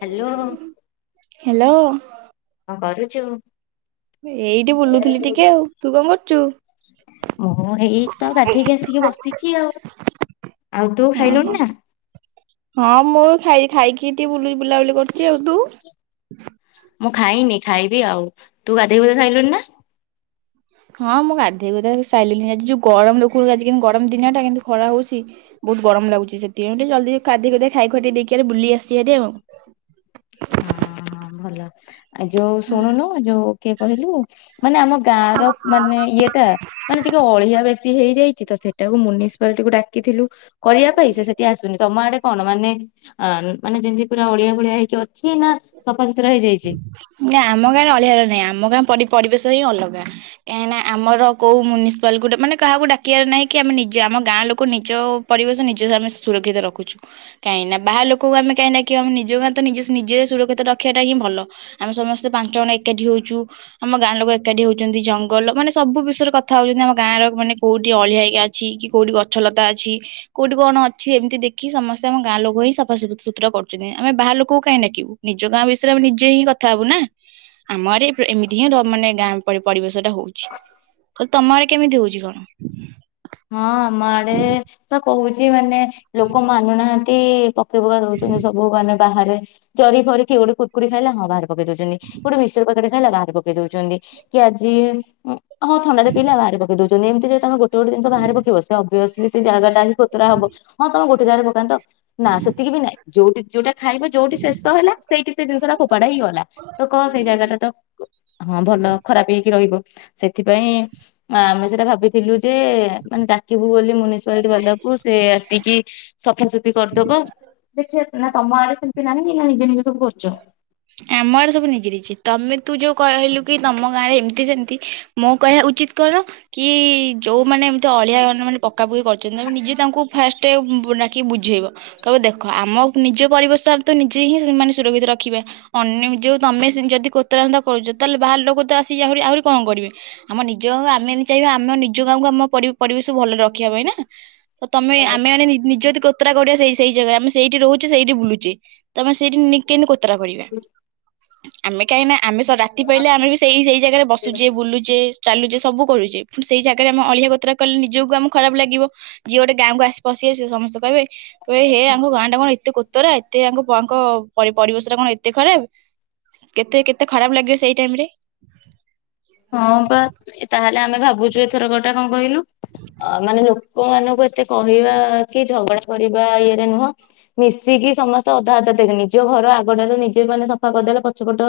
Hello. Hello. ହଁ କରୁଛୁ? ଏଇଠି ବୁଲୁଥିଲି ଟିକେ, ଆଉ ତୁ କଣ କରୁଚୁ? ମୁଁ ଏଇ ତ ଗାଧେଇକି ଆସିକି ବସିଛି ଆଉ। ଆଉ ତୁ ଓହୋ ଖାଇଲୁଣି ନା? ହଁ ମୁଁ ଖାଇଛି ଖାଇକି ଟିକେ ବୁଲ ବୁଲାବୁଲି କରୁଛି, ଆଉ ତୁ? ମୁଁ ଖାଇନି ଖାଇବି ଆଉ, ତୁ ଗାଧୋଇ ଗୁଧେଇ ସାରିଲୁନା ଖାଇଲୁଣି ନା? ହଁ ମୁଁ ଗାଧୋଇ ଗୁଧେଇ ସାଇଲିଣିି ଆଜି ଯୋଉ ଗରମ ଲୋକଙ୍କୁଜି ଗରମ ଦିନ ଟା କିନ୍ତୁ ଖରା ହଉଛି। ବହୁତ ଗରମ ଲାଗୁଛି ସେଥିପାଇଁ ଜଲଦି ଗାଧେଇ ଖେଇ ଦେଇକି ବୁଲି ଆସିଚି ହାରି ଆଉ। ହଁ ହଁ ଭଲ ଆଉ ଯୋଉ ଶୁଣୁନୁ ଯୋଉ କିଏ କହିଲୁ ମାନେ ଆମ ଗାଁ ର ମାନେ ଇଏ ଟା ମାନେ ଟିକେ ଅଳିଆ ବେଶୀ ହେଇଯାଇଛି ତ ସେଇଟାକୁ ମୁନିସିପାଲିଟିକୁ ଡାକିଥିଲୁ। କରିବା ପାଇଁ ସେଠି ଆସୁନି ତମ ଆଡେ କଣ ମାନେ ଅ ମାନେ ଯେମିତି ପୁରା ଅଳିଆ ଭଳିଆ ହେଇକି ଅ କିଛି ନା ସଫାସୁତୁରା ହେଇଯାଇଛି। ନା ଆମ ଗାଁରେ ଅଳିଆ ର ନାହିଁ ଆମ ଗାଁ ପରିବେଶ ହିଁ ଅଲଗା। କାହିଁକିନା ଆମର କୋଉ ମ୍ୟୁନିସିପାଲି ଗୋଟେ ମାନେ କାହାକୁ ଡାକିବାର ନାହିଁ କି ଆମେ ନିଜ ଆମ ଗାଁ ଲୋକ ନିଜ ପରିବେଶ ନିଜେ ଆମେ ସୁରକ୍ଷିତ ରଖୁଛୁ। କାହିଁକି ନା ବାହା ଲୋକଙ୍କୁ ଆମେ କାହିଁକି ଆମ ନିଜ ତ ନିଜ ନିଜେ ସୁରକ୍ଷିତ ରଖିବା ଟା ହିଁ ଭଲ ଆମେ ସମସ୍ତେ ପାଞ୍ଚ ଜଣ ଏକାଠି ହଉଛୁ। ଆମ ଗାଁ ଲୋକ ଏକାଠି ହଉ ଜଙ୍ଗଲ ମାନେ ସବୁ ବିଷୟରେ କଥା ହଉଛନ୍ତି ଆମ ଗାଁର ମାନେ କୋଉଠି ଅଳିଆ [unintelligible] ଅଛି କି କୋଉଠି ଗଛ ଲତା ଅଛି। କୋଉଠି କଣ ଅଛି ଏମିତି ଦେଖି ସମସ୍ତେ ଆମ ଗାଁ ଲୋକ ହିଁ ସଫାସା ସୁତୁରା କରୁଛନ୍ତିମେ ବାହାର ଲୋକ କାହିଁ ଡାକିବୁ। ନିଜ ଗାଁ ବିଷୟରେ ଆମେ ନିଜେ ହିଁ କଥା ହବୁ ନା। ଆମ ଆଡେ ଏମିତି ହିଁ ମାନେ ଗାଁ ପରି ପରିବେଶ ଟା ହଉଚି। କହିଲି ତମ ଆଡେ କେମିତି ହଉଚି କଣ? ହଁ ଆମ ଆଡେ ପା କହୁଚି ମାନେ ଲୋକ ମାନୁନାହାନ୍ତି ପ ପକେଇ ପୁକା ଦଉଛନ୍ତି ସବୁ ମାନେ ବାହାରେ। ଜରି ଫରି କିଏ ଗୋଟେ କୁରୁକୁରି ଖାଇଲା ହଁ ବାହାରେ ପକେଇ ଦଉଚନ୍ତି। ଗୋଟେ ମିକ୍ସଚର ପ୍ୟାକେଟ୍ ହେଲା ବାହାରି ପକେଇ ଦଉଚନ୍ତି। କି ଆଜି ହଁ ଥଣ୍ଡା ଟେ ପିଇଲା ବାହାରେ ପକେଇ ଦଉଚନ୍ତି। ଏମିତି ଯଦି ତମେ ଗୋଟେ ଗୋଟେ ଜିନିଷ ବାହାରେ ପକେଇବ ସେ ଓବିଅସ୍ଲି ସେ ଜାଗା ହିଁ କୋତରା ହବ। ହଁ ତମେ ଗୋଟେ ଜାଗାରେ ପକାନ୍ତ। ନା ସେତିକି ବି ନାଇଁ, ଯୋଉଠି ଯୋଉଟା ଖାଇଵ ଯୋଉଠି ଶେଷ ହେଲା ସେଇଠି ସେ ଜିନିଷ ଟା ଫୋପାଡା ହିଁ ଗଲା। ତ କହ ସେଇ ଜାଗାଟା ତ ହଁ ଭଲ ଖରାପ ହେଇକି ରହିବ। ସେଥିପାଇଁ ଆମେ ସେଇଟା ଭାବିଥିଲୁ ଯେ ମାନେ ଡାକିବୁ ବୋଲି ମୁନିସିପାଲିଟି ବାଲାକୁ ସେ ଆସିକି ସଫାସଫି କରିଦବ। ଦେଖିଆ ନା ତମ ଆଡେ ସେମିତି ନାହିଁ କି ନା ନିଜେ ନିଜେ ସବୁ କରୁଚ? ଆମ ଆଡେ ସବୁ ନିଜେ ନିଜେ। ତମେ ତୁ ଯୋଉ କହିଲୁ କି ତମ ଗାଁ ରେ ଏମତି ସେମତି ମୋ କହିବା ଉଚିତ୍ କଣ କି ଯୋଉମାନେ ତ ଅଳିଆ [unintelligible] ମାନେ ପକା ପୁକି କରୁଚନ୍ତି। ଆମେ ନିଜେ ତାଙ୍କୁ ଫାଷ୍ଟ ଡ଼ା କି ବୁଝେଇବ। କହିବ ଦେଖ ଆମ ନିଜ ପରିବେଶ ତ ନିଜେ ହିଁ ମାନେ ସୁରକ୍ଷିତ ରଖିବା। ଅନ୍ୟ ଯୋଉ ତମେ ଯଦି କୋତରା ମତରା କରୁଚ ତାହେଲେ ବାହାର ଲୋକ ତ ଆସ ଆହୁରି ଆହୁରି କଣ କରିବେ। ଆମ ନିଜ ଗାଁକୁ ଆମେ ମାନେ ଚାହିଁବା ଆମେ ନିଜ ଗାଁକୁ ଆମ ପରି ପରିବେଶ କୁ ଭଲରେ ରଖିବା ପାଇଁ ନା। ତ ତମେ ଆମେ ମାନେ ନିଜ ଯଦି କୋ କୋତରା କରିବା ସେଇ ସେଇ ଜାଗା। ଆମେ ସେଇଠି ରହୁଚେ ସେଇଠି ବୁଲୁଚେ। ତମେ ଆମେ ସେଇଠି କେମିତି କୋତରା କରିବା। ଆମେ କାହିଁନା ଆମେ ରାତି ପାହିଲେ ଆମେ ବି ସେଇ ସେଇ ଜାଗାରେ ବସୁଚେ ବୁଲୁଚେ ଚାଲୁଚେ ସବୁ କରୁଚେ। ପୁଣି ସେଇ ଜାଗାରେ ଆମେ ଅଳିଆ କୋତରା କଲେ ନିଜକୁ ଆମକୁ ଖରାପ ଲାଗିବ। ଯିଏ ଗୋଟେ ଗାଁକୁ ଆସି ପଶିଆସିବ ସମସ୍ତେ କହିବେ କହିବେ ଏ ହେ ଆଙ୍କ ଗାଁ ଟା କଣ ଏତେ କୋତରା ଏତେ ଆଙ୍କ ଆଙ୍କ ପରିବେଶ ଟା କଣ ଏତେ ଖରାପ୍। କେତେ କେତେ ଖରାପ ଲାଗିବ ସେଇ ଟାଇମ୍ ରେ। ହଁ ପା। ତାହେଲେ ଆମେ ଭାବୁଚୁ ଏଥର କ ଟା କଣ କହିଲୁ ଅ ମାନେ ଲୋକମାନଙ୍କୁ ଏତେ କହିବା କି ଝଗଡା କରିବା ଇଏରେ ନୁହଁ ମିଶିକି ସମସ୍ତେ ଅଧା ଅଧା ଦେଖେ, ନିଜ ଘର ଆଗଟାକୁ ନିଜେ ମାନେ ସଫା କରିଦେଲେ ପଛପଟ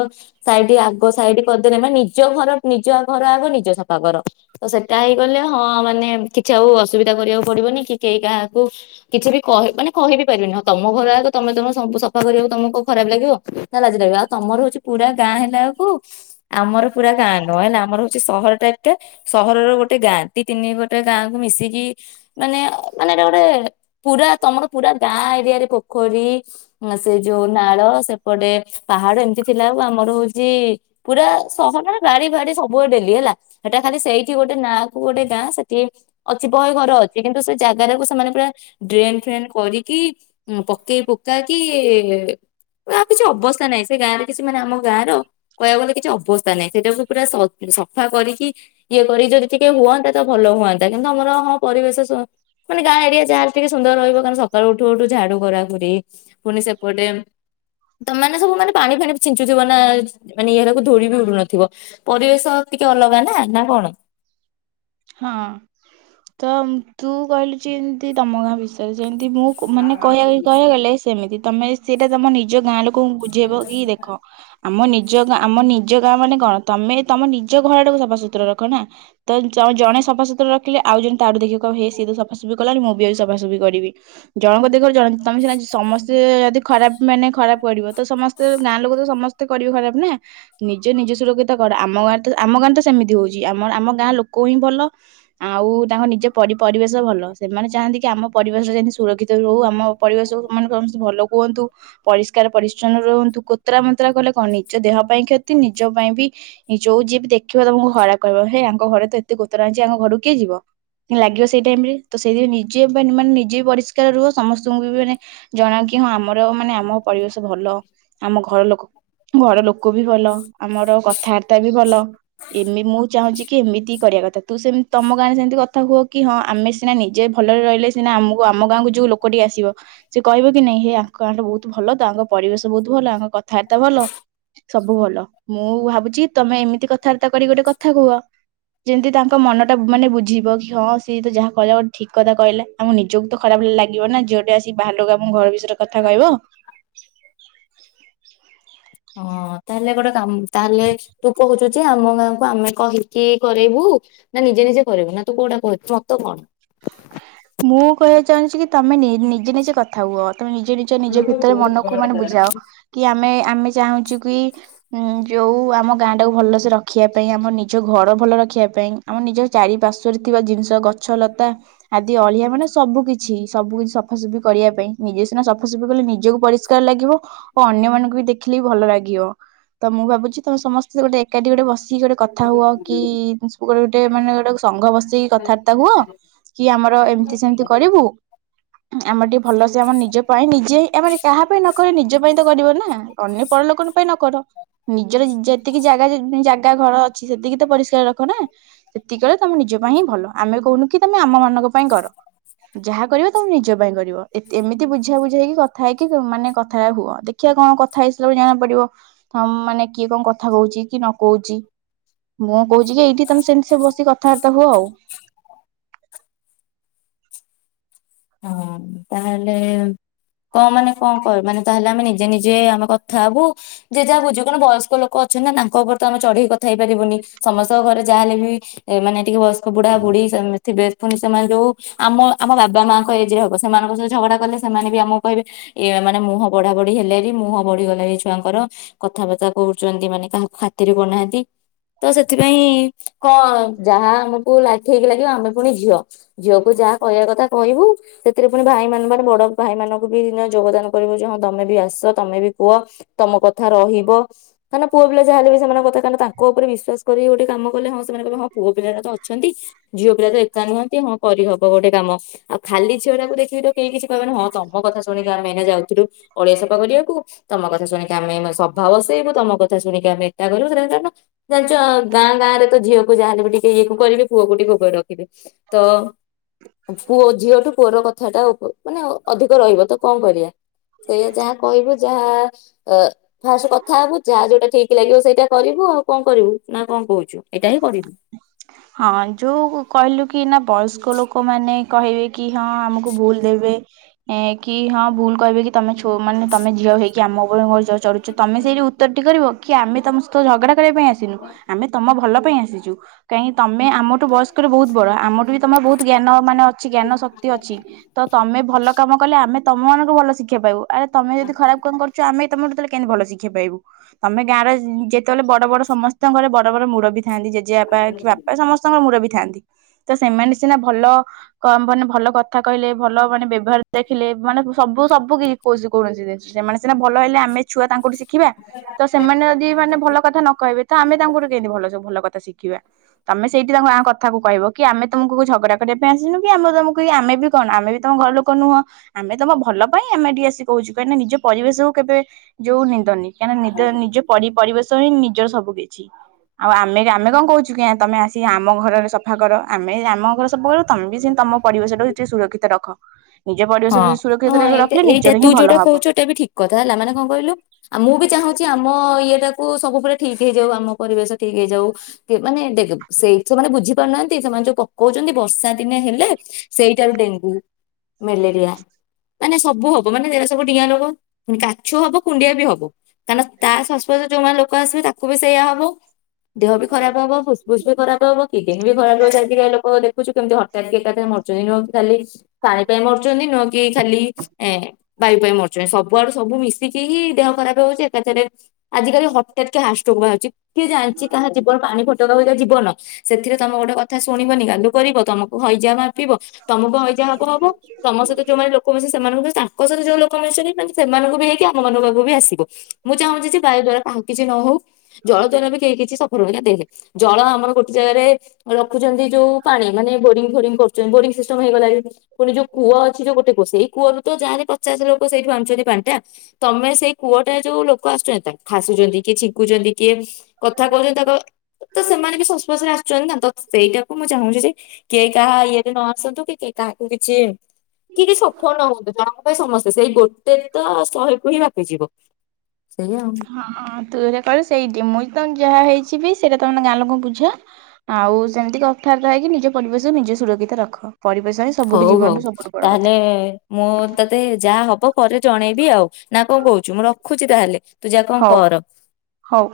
ସାଇଟି ଆଗ ସାଇଟି କରିଦେଲେ ମାନେ ନିଜ ଘର ନିଜ ଘର ଆଗ ନିଜେ ସଫା କର। ତ ସେଟା ହେଇଗଲେ ହଁ ମାନେ କିଛି ଆଉ ଅସୁବିଧା କରିବାକୁ ପଡିବନି କି କେହି କାହାକୁ କିଛି ବି କହି ମାନେ କହିବି ପାରିବେନି। ହଁ ତମ ଘର ଆଗ ତମେ ତମ ସବୁ ସଫା କରିବାକୁ ତମକୁ କୋଉ ଖରାପ ଲାଗିବ। ନା ଲାଜ ଲାଗିବ। ଆଉ ତମର ହଉଚି ପୁରା ଗାଁ ହେଲା ବେଳକୁ ଆମର ପୁରା ଗାଁ ନହେଲା ଆମର ହଉଚି ସହର ଟାଇପ୍ ଟା। ସହରର ଗୋଟେ ଗାଁ, ଦି ତିନି ଗୋଟେ ଗାଁକୁ ମିଶିକି ମାନେ ମାନେ ଏଟା ଗୋଟେ ପୁରା ତମର ପୁରା ଗାଁ ଏରିଆରେ ପୋଖରୀ ସେ ଯୋଉ ନାଳ ସେ ଏପଟେ ପାହାଡ ଏମିତି ଥିଲା ବେଳକୁ ଆମର ହଉଚି ପୁରା ସହର ର ଗାଡ଼ି ଫାଡି ସବୁବେଳେ ଡେଲି ହେଲା। ହେଟା ଖାଲି ସେଇଠି ଗୋଟେ ନାଁ କୁ ଗୋଟେ ଗାଁ। ସେଠି ଅଛି ବହେ ଘର ଅଛି। କିନ୍ତୁ ସେ ଜାଗା ରାକୁ ସେମାନେ ପୁରା ଡ୍ରେନ୍ ଫ୍ରେନ୍ କରିକି ଉଁ ପକେଇ ପୁକାକି ପୁରା ଆଉ କିଛି ଅବସ୍ଥା ନାହିଁ। ସେ ଗାଁରେ କିଛି ମାନେ ଆମ ଗାଁ ର କହିବାକୁ ଗଲେ କିଛି ଅବସ୍ଥା ନାହିଁ। ସେଇଟାକୁ ପୁରା ସଫା କରିକି ଇଏ କରି ଯଦି ଟିକେ ହୁଅନ୍ତା ତ ଭଲ ହୁଅନ୍ତା। କିନ୍ତୁ ଆମର ହଁ ପରିବେଶ ସ ମାନେ ଗାଁ ଏରିଆ ଯାହା ହେଲେ ଟିକେ ସୁନ୍ଦର ରହିବ। କାରଣ ସକାଳୁ ଉଠୁ ଉଠୁ ଝାଡୁ କରା କୁରି ପୁଣି ସେପଟେ ତମେ ମାନେ ସବୁ ମାନେ ପାଣି ଫାଣି ଛିଞ୍ଚୁଥିବ ନା ମାନେ ଇଆରାକୁ ଧୋଳି ବି ଉଡୁନଥିବ ପରିବେଶ ଟିକେ ଅଲଗା ନା ନା କଣ? ହଁ ତ ତୁ କହିଲୁଚି ଏମତି ତମ ଗାଁ ବିଷ ଏ ଯେମିତି ମୁଁ କୁ ମାନେ କହିବା କହିବାକୁ ଗଲେ ସେମିତି ତମେ ସେଇଟା ତମ ନିଜ ଗାଁ ଲୋକ ଙ୍କୁ ବୁଝେଇବ କି ଦେଖ ଆମ ନିଜ ଗା ଆମ ନିଜ ଗାଁ ମାନେ କଣ ତମେ ତମ ନିଜ ଘର ଟାକୁ ସଫାସତୁରା ରଖ ନା ତ ଜଣେ ସଫାସତୁରା ରଖିଲେ ଆଉ ଜଣେ ତାଡୁ ଦେଖି ହେଇ ସିଏ ତ ସଫାଶୁଫି କଲାଣି ମୁଁ ବି ଯାଉଚି ସଫାଶୁଫି କରିବି ଜଣଙ୍କ ଦେଖ ଜଣ ତମେ ସିନା ସମସ୍ତେ ଯଦି ଖରାପ ମାନେ ଖରାପ ପଡିବ ତ ସମସ୍ତେ ଗାଁ ଲୋକ ତ ସମସ୍ତେ କରିବେ ଖରାପ ନା ନିଜେ ନିଜେ ସୁରକ୍ଷିତ କରା ଆମ ଗାଁରେ ତ ଆମ ଗାଁରେ ତ ସେମିତି ହଉଛି ଆମର ଆମ ଗାଁ ଲୋକ ହିଁ ଭଲ। ଆଉ ତାଙ୍କ ନିଜ ପରି ପରିବେଶ ଭଲ ସେମାନେ ଚାହାଁନ୍ତି କି ଆମ ପରିବେଶ ଯେମିତି ସୁରକ୍ଷିତ ରହୁ ଆମ ପରିବେଶକୁ ମାନେ ସମସ୍ତେ ଭଲ କୁହନ୍ତୁ। ପରିଷ୍କାର ପରିଚଛନ୍ନ ରୁହନ୍ତୁ କୋତରା ମତରା କଲେ କଣ ନିଜ ଦେହ ପାଇଁ କ୍ଷତି ନିଜ ପାଇଁ ବି ଯୋଉ ଯିଏ ବି ଦେଖିବ ତମକୁ ଖରାପ କହିଁବ ହେଇ ଆଙ୍କ ଘରେ ତ ଏତେ ଗୋତରା ହେଇଛି ଆଙ୍କ ଘରକୁ କିଏ ଯିବ ଲାଗିବ ସେଇ ଟାଇମ ରେ ତ ସେଇ [unintelligible] ନିଜେ ମାନେ ମାନେ ନିଜେ ବି ପରିଷ୍କାର ରୁହ ସମସ୍ତଙ୍କୁ ବି ମାନେ ଜଣା କି ହଁ ଆମର ମାନେ ଆମ ପରିବେଶ ଭଲ ଆମ ଘର ଲୋକ ଘର ଲୋ କ ବି ଭଲ ଆମର କଥାବାର୍ତ୍ତା ବି ଭଲ ଏମେ ମୁଁ ଚାହୁଁଛି କି ଏମିତି କରିବା କଥା ତୁ ସେମିତି ତମ ଗାଁରେ ସେମିତି କଥା କୁହ କି ହଁ ଆମେ ସିନା ନିଜେ ଭଲରେ ରହିଲେ ସିନା ଆମକୁ ଆମ ଗାଁକୁ ଯେଉଁ ଲୋ କୋଟି ଆସିବ ସେ କହିବେ କି ନାଇଁ ହେ ଆଙ୍କ ଆଠା ବହୁତ ଭଲ ତ ତାଙ୍କ ପରିବେଶ ବହୁତ ଭଲ ଆଙ୍କ କଥାବାର୍ତ୍ତା ଭଲ ସବୁ ଭଲ ମୁଁ ଭାବୁଛି ତମେ ଏମିତି କଥାବାର୍ତ୍ତା କରିକି ଗୋଟେ କଥା କୁହ ଯେମିତି ତାଙ୍କ ମନ ଟା ମାନେ ବୁଝିବ କି ହଁ ସିଏ ତ ଯାହା କହିଲା ଗୋଟେ ଠିକ କଥା କହିଲା ଆମ ନିଜକୁ ତ ଖରାପ ହେଲେ ଲାଗିବ ନା ଝିଅଟେ ଆସି ବାହାର ଲୋକକୁ ଆମ ଘର ବିଷୟରେ କଥା କହିବ ହଁ ତାହେଲେ ଗୋଟେ କାମ ତାହେଲେ ତୁ କହୁଛୁ ଯେ ଆମ ଗାଁକୁ ଆମେ କହିକି କରାଇବୁ ନା ନିଜେ ନିଜେ କରାଇବୁ ନା ତୁ କୋଉଟା କହଛୁ ସତ କଣ ମୁଁ କହିବାକୁ ଚାହୁଁଛି କି ତମେ ନି ନିଜେ ନିଜେ କଥା କୁହ ତମେ ନିଜେ ନି ନିଜ ଭିତରେ ମନକୁ ମାନେ ବୁଝାଅ କି ଆମେ ଆମେ ଚାହୁଁଛୁ କି ହୁଁ ଯୋଉ ଆମ ଗାଁ ଟାକୁ ଭଲସେ ରଖିବା ପାଇଁ ଆମ ନିଜ ଘର ଭଲ ରଖିବା ପାଇଁ ଆମ ନିଜ ଚାରିପାର୍ଶ୍ଵରେ ଥିବା ଜିନିଷ ଗଛ ଲତା ଆଦି ଅଳିଆ ମାନେ ସବୁ କିିଛି ସବୁ କିଛି ସଫାସୁଫି କରିବା ପାଇଁ ନିଜେ ସିନା ସଫାସଫି କଲେ ନିଜକୁ ପରିଷ୍କାର ଲାଗିବ। ଓ ଅନ୍ୟ ମାନଙ୍କୁ ବି ଦେଖିଲେ ବି ଭଲ ଲାଗିବ ତ ମୁଁ ଭାବୁଛି ତମେ ସମସ୍ତେ ଗୋଟେ ଏକାଠି ଗୋଟେ ବସିକି ଗୋଟେ କଥା ହୁଅ କି ସ୍କୁଲ୍ ଡେ ମାନେ ଗୋଟେ ସଂଘ ବସିକି କଥାବାର୍ତ୍ତା ହୁଅ। କି ଆମର ଏମିତି ସେମିତି କରିବୁ ଆମର ଟିକେ ଭଲସେ ଆମ ନିଜ ପାଇଁ ନିଜେ ଅ ମାନେ କାହା ପାଇଁ ନକଲେ ନିଜ ପାଇଁ ତ କରିବ ନା ଅନ୍ୟ ପରଲୋକଙ୍କ ପାଇଁ ନ କର ନିଜର ଯେ ଯେତିକି ଜାଗା ଜାଗା ଘର ଅଛି ସେତିକି ତ ପରିଷ୍କାର ରଖ ନା ସେତିକି କଲେ ତମେ ନିଜ ପାଇଁ ହିଁ ଭଲ ଆମେ କହୁନୁ କି ତମେ ଆମ ମାନଙ୍କ ପାଇଁ କର ଯାହା କରିବ ତମେ ନିଜ ପାଇଁ କରିବ ଏତେ ଏମିତି ବୁଝ ବୁଝା ହେଇକି କଥା ହେଇକି ମାନେ କଥାଟା ହୁଅ ଦେ ଦେଖିବା କଣ କଥା ହେଇଥିଲ ବି ଜଣା ପଡିବ ହ ମାନେ କିଏ କଣ କଥା କହୁଛି କି ନ କହୁଛି ମୁଁ କହୁଛି କି ଏଇଠି ତମେ ସେମିତି ସବୁ ବସିକି କଥାବାର୍ତ୍ତା ହୁଅ ଆଉ ହଁ ତାହେଲେ କଣ ମାନେ କଣ କଣ ମାନେ ତାହେଲେ ଆମେ ନିଜେ ନିଜେ ଆମେ କଥା ହବୁ ଯେ ଯାହା ବୁଝୁ କଣ ବୟସ୍କ ଲୋକ ଅଛନ୍ତି ନା ତାଙ୍କ ଉପରେ ତ ଆମେ ଚଢେଇ କଥା ହେଇ ପାରିବୁନି ସମସ୍ତଙ୍କ ଘରେ ଯାହା ହେଲେ ବି ଏମାନେ ଟିକେ ବୟସ୍କ ବୁଢା ବୁଢୀ ସେମିତି [unintelligible] ସେମାନେ ଯୋଉ ଆମ ଆମ ବାବା ମା ଏଯେ ହବ ସେମାନଙ୍କ ସହିତ ଝଗଡା କଲେ ସେମାନେ ବି ଆମକୁ କହିବେ ଏଆ ମାନେ ମୁହଁ ବଢା ବଢି ହେଲେଣି ମୁହଁ ବଢିଗଲାଣି ଏଛୁଆଙ୍କର କଥାବାର୍ତ୍ତା କରୁଛନ୍ତି ମାନେ କାହାକୁ ଖାତିରି କରୁନାହାନ୍ତି ତସେଥିପାଇଁ କଣ ଯାହା ଆମକୁ ଲାଠେଇକି ଲାଗିବ ଆମେ ପୁଣି ଝିଅ ଝିଅକୁ ଯାହା କହିବା କଥା କହିବୁ ସେଥିରେ ପୁଣି ଭାଇ ମାନ କଣ ବଡ଼ ଭାଇମାନଙ୍କୁବି [unintelligible] ଯୋଗଦାନ କରିବୁଯେ ହଁ ତମେବି ଆସ ତମେବି କୁହ ତମ କଥା ରହିବ। କାହିଁକିନା ପୁଅ ପିଲା ଯାହା ହେଲେବି ସେମାନଙ୍କ କଥା ତାହାଲେ ତାଙ୍କ ଉପରେ ବିଶ୍ଵାସ କରି ଗଟେ କାମ କଲେ ହଁ ସେମାନେ କହିବେ ହଁ ପୁଅ ପିଲାଅରାତ ଅଛନ୍ତି। ଝିଅ ପିଲାତ ଏକା ନୁହନ୍ତି ହଁ କରିହବ ଗୋଟେ କାମ ଆ ଖାଲି ଝିଅଟା ଦେଖିକିତ କେହି କିଛି କହିବେନି ହଁ ତମ କଥା ଶୁଣିକି ଆମେ ଏଇନା ଯାଉଥିଲୁ ଅଳିଆ ସଫା କରିବାକୁ ତମ କଥା ଶୁଣିକି ଆମେ ଏଇ ସଭା ବସେଇବୁ ତମ କଥା ସୁଣିକି ଆମେ ଏଟା କରିବୁ ସେ ଜାଣିଚ ଗାଁ ଗାଁରେତ ଝିଅକୁ ଯାହାଲେବି ଟିକେ ଇଏକୁ କରିବେ ପୁଅକୁ ଟିକେ ଉପରେ ରଖିବେ। ତ ପୁଅ ଝିଅଠୁ ପୁଅର କଥା ତାଉ ମାନେ ଅଧିକ ରହିବ ତକଣ କରିବା ସେୟା ଯାହା କହିବେ ଯାହା ଅଁ ଫାଷ୍ଟ କଥା ହବୁ ଯାହା ଯୋଉଟା ଠିକ୍ ଲାଗିବ ସେଇଟା କରିବୁ ଆଉ କଣ କରିବୁ ନାକଣ କହୁଚୁ ଏଇଟାହିଁ କରିବୁ। [inaudible] ହଁ ଯୋଉ କହିଲୁକି ନା ବୟସ୍କ ଲୋକମାନେ କହିବେକି ହଁ ଆମକୁ ଭୁଲ୍ ଦେବେ ଏ କି ହଁ ଭୁଲ୍ କହିବେକି ତମେ ଛ ମାନେ ତମେ ଝିଅ ହେଇକି ଆମ ଉପରେ ଚଢୁଛ ତମେ ସେଇଠି ଉତ୍ତରଟି କରିବ କିଆମେ ତମ ସହିତ ଝଗଡ଼ା କରିବା ପାଇଁ ଆସିନୁ ଆମେ ତମ ଭଲ ପାଇଁ ଆସିଚୁ। କାହିଁ ତମେଆମଠୁ ବୟସ୍କରେ ବହୁତ୍ ବଡ଼ ଆମଠୁ ଳବି ତମର ବହୁତ୍ ଜ୍ଞାନ ମାନେ ଅଛି ଜ୍ଞାନ ଶକ୍ତି ଅଛି। ତତମେ ଭଲ କାମ କଲେ ଆମେ ତମ ମାନଙ୍କୁ ଭଲ ଶିକ୍ଷା ପାଇବୁ ଆରେ ତମେ ଯଦି ଖରାପ୍ କାମ କରୁଥି ଚୋ ଆମେ ତମଠୁ ତାହେଲେ କେମିତି ଭଲ ଶିକ୍ଷା ପାଇବୁ ତମେ ଗାଁରେ ଯେତେବେଳେ ବଡ଼ ବଡ଼ ସମସ୍ତଙ୍କ ଘରେ ବଡ଼ ବଡ଼ ମୁରବି ଥାନ୍ତି ଜେଜେବାପା କିବାପା ସମସ୍ତେ ମୁରବି ଥାନ୍ତି ତସେମାନେ ସିନା ଭଲ କ ମାନେ ଭଲ କଥା କହିଲେ ଭଲ ମାନେ ବ୍ୟବହାର ଦେଖିଲେ ମାନେ ସବୁ ସବୁ କି କୋଉସୁ କୌଣସି ସେମାନେ ସିନା ଭଲ ହେଲେ ଆମେ ଛୁଆ ତାଙ୍କଠୁ ଶିକି ଶିଖିବା ତସେମାନେ ଯଦି ମାନେ ଭଲ କଥା ନକହିବେ ତଆମେ ତାଙ୍କଠୁ କେମତି ଭଲସେ ଭଲ କଥା ଶିଖିବା। ତମେ ସେଇଠି ତାଙ୍କ ଆଁ କଥାକୁ କହିବକି ଆମେ ତମକୁ ଝଗଡ଼ା କରିବା ପାଇଁ ଆସିନୁକି ଆମେ ତମକୁ ଆମେବି କଣ ଆମେବି ତମ ଘର ଲୋକ କନୁହଁ ଆମେ ତମ ଭଲ ପାଇଁ ଆମେ ଏଠିକି ଆସି କହୁଚୁ କାହିଁକିନା ନିଜ ପରିବେଶକୁ କେବେ ଯୋଉ ନିନ୍ଦନି। କାହିଁକିନା ନିଦ ନିଜ ପରି ପରିବେଶହିଁ ନିଜର ସବୁ କିଛି ଆଉ ଆମେ ଆମେ କଣ କହୁଚୁକି ଆ ତମେ ଆସିିକି ଆମ ଘରର ସଫା କର ଆମେ ଆମ ଘର ସଫା କରିବ ତମେବି ସେମିତି ତମ ପରିବେଶ ଟାକୁ ଟିକେ ସୁରକ୍ଷିତ ରଖ। ନିଜ ହଁ ପରିବେଶକୁ ସୁରକ୍ଷିତ ହଁ ଅଁ ଏଇଟା ରଖିଲେ ଏଇଟା ନିଜର ହିଁ ଭଲ ତୁଯୋଉଟା ହବ। କହୁଚୁ ଏଇଟାବି ଠିକ୍ କଥା ହେଲା ମାନେ କଣ କହିଲୁ ଆଉ ମୁବି ଚାହୁଁଛି ଆମ ଇଏ ଟାକୁ ସବୁବେଳେ ଠିକ୍ ହେଇଯାଉ ଆମ ପରିବେଶ ଠିକ୍ ହେଇଯାଉ କିଏ ମାନେ ଦେଖେ ସେଇତ ସେମାନେ ବୁଝି ପାରୁନାହାନ୍ତି ସେମାନେ ଯୋଉ ପକଉଚନ୍ତି ବର୍ଷା ଦିନେ ହେଲେ ସେଇଟାରୁ ଡେଙ୍ଗୁ, ମେଲେରିଆ ମାନେ ସବୁ ହବ ମାନେ ଏରା ସବୁ ଡିଆଁ ରୋଗ। କାଛୁ ହବ କୁଣ୍ଡିଆବି ହବ କାରଣ ତାସଶପଶରେ ଯୋଉମାନେ ଲୋକ ଆସିବେ ତାକୁବି ସେଇଆ ହବ। ଦେହବି ଖରାପ୍ ହବ ଫୁସ୍ ବି ଖରାପ୍ ହବ କିଡିନିବି ଖରାପ୍ ହବ ଆଜିକାଲି ଲୋକ ଦେଖୁଚୁ କେମିତି ହଠାତ୍କି ଏକାଥରେ ମରୁଚନ୍ତି ନହେଲେ ତଖାଲି ମରୁଚନ୍ତି ନୁହକି ଖାଲି ଏ ବାୟୁ ପାଇଁ ମାରୁଚନ୍ତି ସବୁଆଡ଼ୁ ସବୁ ମିଶିକି ହିଁ ଦେହ ଖରାପ୍ ହୋଉଚି ଏକାଥରେ ଆଜିକାଲି ହଠାତ୍ କି ହା ଷ୍ଟକ୍ ବାହାରୁଚି କିଏ ଜାଣିଚି କାହା ଜୀବନ ପାଣି ଫଟ [unintelligible] ଜୀବନ ସେଥିରେ ତମେ ଗୋଟେ କଥା ଶୁଣିବନି ଗାଲୁ କରିବ ତମକୁ ହଇଯାମା ପିଇବ ତମକୁ ହଇଜା ହବ ହବ ତମ ସହିତ ଯୋଉମାନେ ଲୋକ ମିସି ସେମାନଙ୍କୁ ବି ତାଙ୍କ ସହିତ ଯୋଉ ଲୋକ ମିଶିଚନ୍ତି ତାଙ୍କ ସେମାନଙ୍କୁ ହେଇକି ଆମ ମାନଙ୍କ ପାଖକୁ ବି ଆସିବ। ମୁଁ ଚାହୁଁଚି ଯେ ବାୟୁ ଦ୍ଵାରା କାହାକୁ କିଛି ନ ହୋଉ ଜଳ ଦ୍ୱାରା ବି କେହି କିଛି [unintelligible] ଜଳ ଆମର ଗୋଟେ ଜାଗାରେ ରଖୁଛନ୍ତି ଯୋଉ ପାଣି ମାନେ ବୋରିଙ୍ଗ ଫୋରିଂ କରୁଚନ୍ତି ବୋରିଙ୍ଗ ସିଷ୍ଟମ ହେଇଗଲାଣି ପୁଣି ଯୋଉ କୂଅ ଅଛି ଯୋଉ ଗୋଟେ କୁଅ ସେଇ କୂଅରୁ ତ ଚାରି ପଚାଶ ଲୋକ ସେଇଠୁ ଆଣୁଚନ୍ତି ପାଣିଟା। ତମେ ସେଇ କୂଅଟା ଯୋଉ ଲୋକ ଆସୁଚନ୍ତି ତା ଖାସୁଛନ୍ତି କିଏ ଛିଙ୍କୁୁଚନ୍ତି। କିଏ କଥା କହୁଚନ୍ତି ତାଙ୍କ ତ ସେମାନେ ବି ସଂସ୍ପର୍ଶରେ ଆସୁ ଚନ୍ତି ତ ସେଇଟାକୁ ମୁଁ ଚାହୁଁଛି ଯେ କେଇ କାହା ଇଏରେ ନ ଆସନ୍ତୁ କି କିଏ କାହାକୁ କିଛି କି କି ସଫଳ ନ ହୁଅନ୍ତୁ ତାଙ୍କ ପାଇଁ ସମସ୍ତେ ସେଇ ଗୋଟେ ତ ଶହେକୁ ହିଁ ବାପିଯିବ। ସେଇଆ ଆଉ। ହଁଁ ହଁ ତୁ ଏରା କଇଉ ସେଇଟି ମୁଇଁ ତମ୍ ଯାହା ହେଇଚିବି ସେଇଟା ତମ ଗାଁ ଲୋକଙ୍କୁ ବୁଝା। ଆଉ ସେମିତି ଆର୍ଥା ହେଇକି ନିଜ ପରିବେଶକୁ ନିଜେ ସୁରକ୍ଷିତ ରଖ ପରିବେଶ ହିଁ। ସବୁଠୁ ହୋଉ ହୋଉ ଜୀବନଠୁ ସବୁଠୁ ବଡ କଥା। ତାହେଲେ ମୁଁ ତତେ ଯାହା ହବ ପରେ ଜଣେଇବି ଆଉ ନା କଣ କହୁଚୁ ମୁଁ ରଖୁଛି ତାହେଲେ। ତୁ ଯା କଣ ହଉ କର। ହଉ।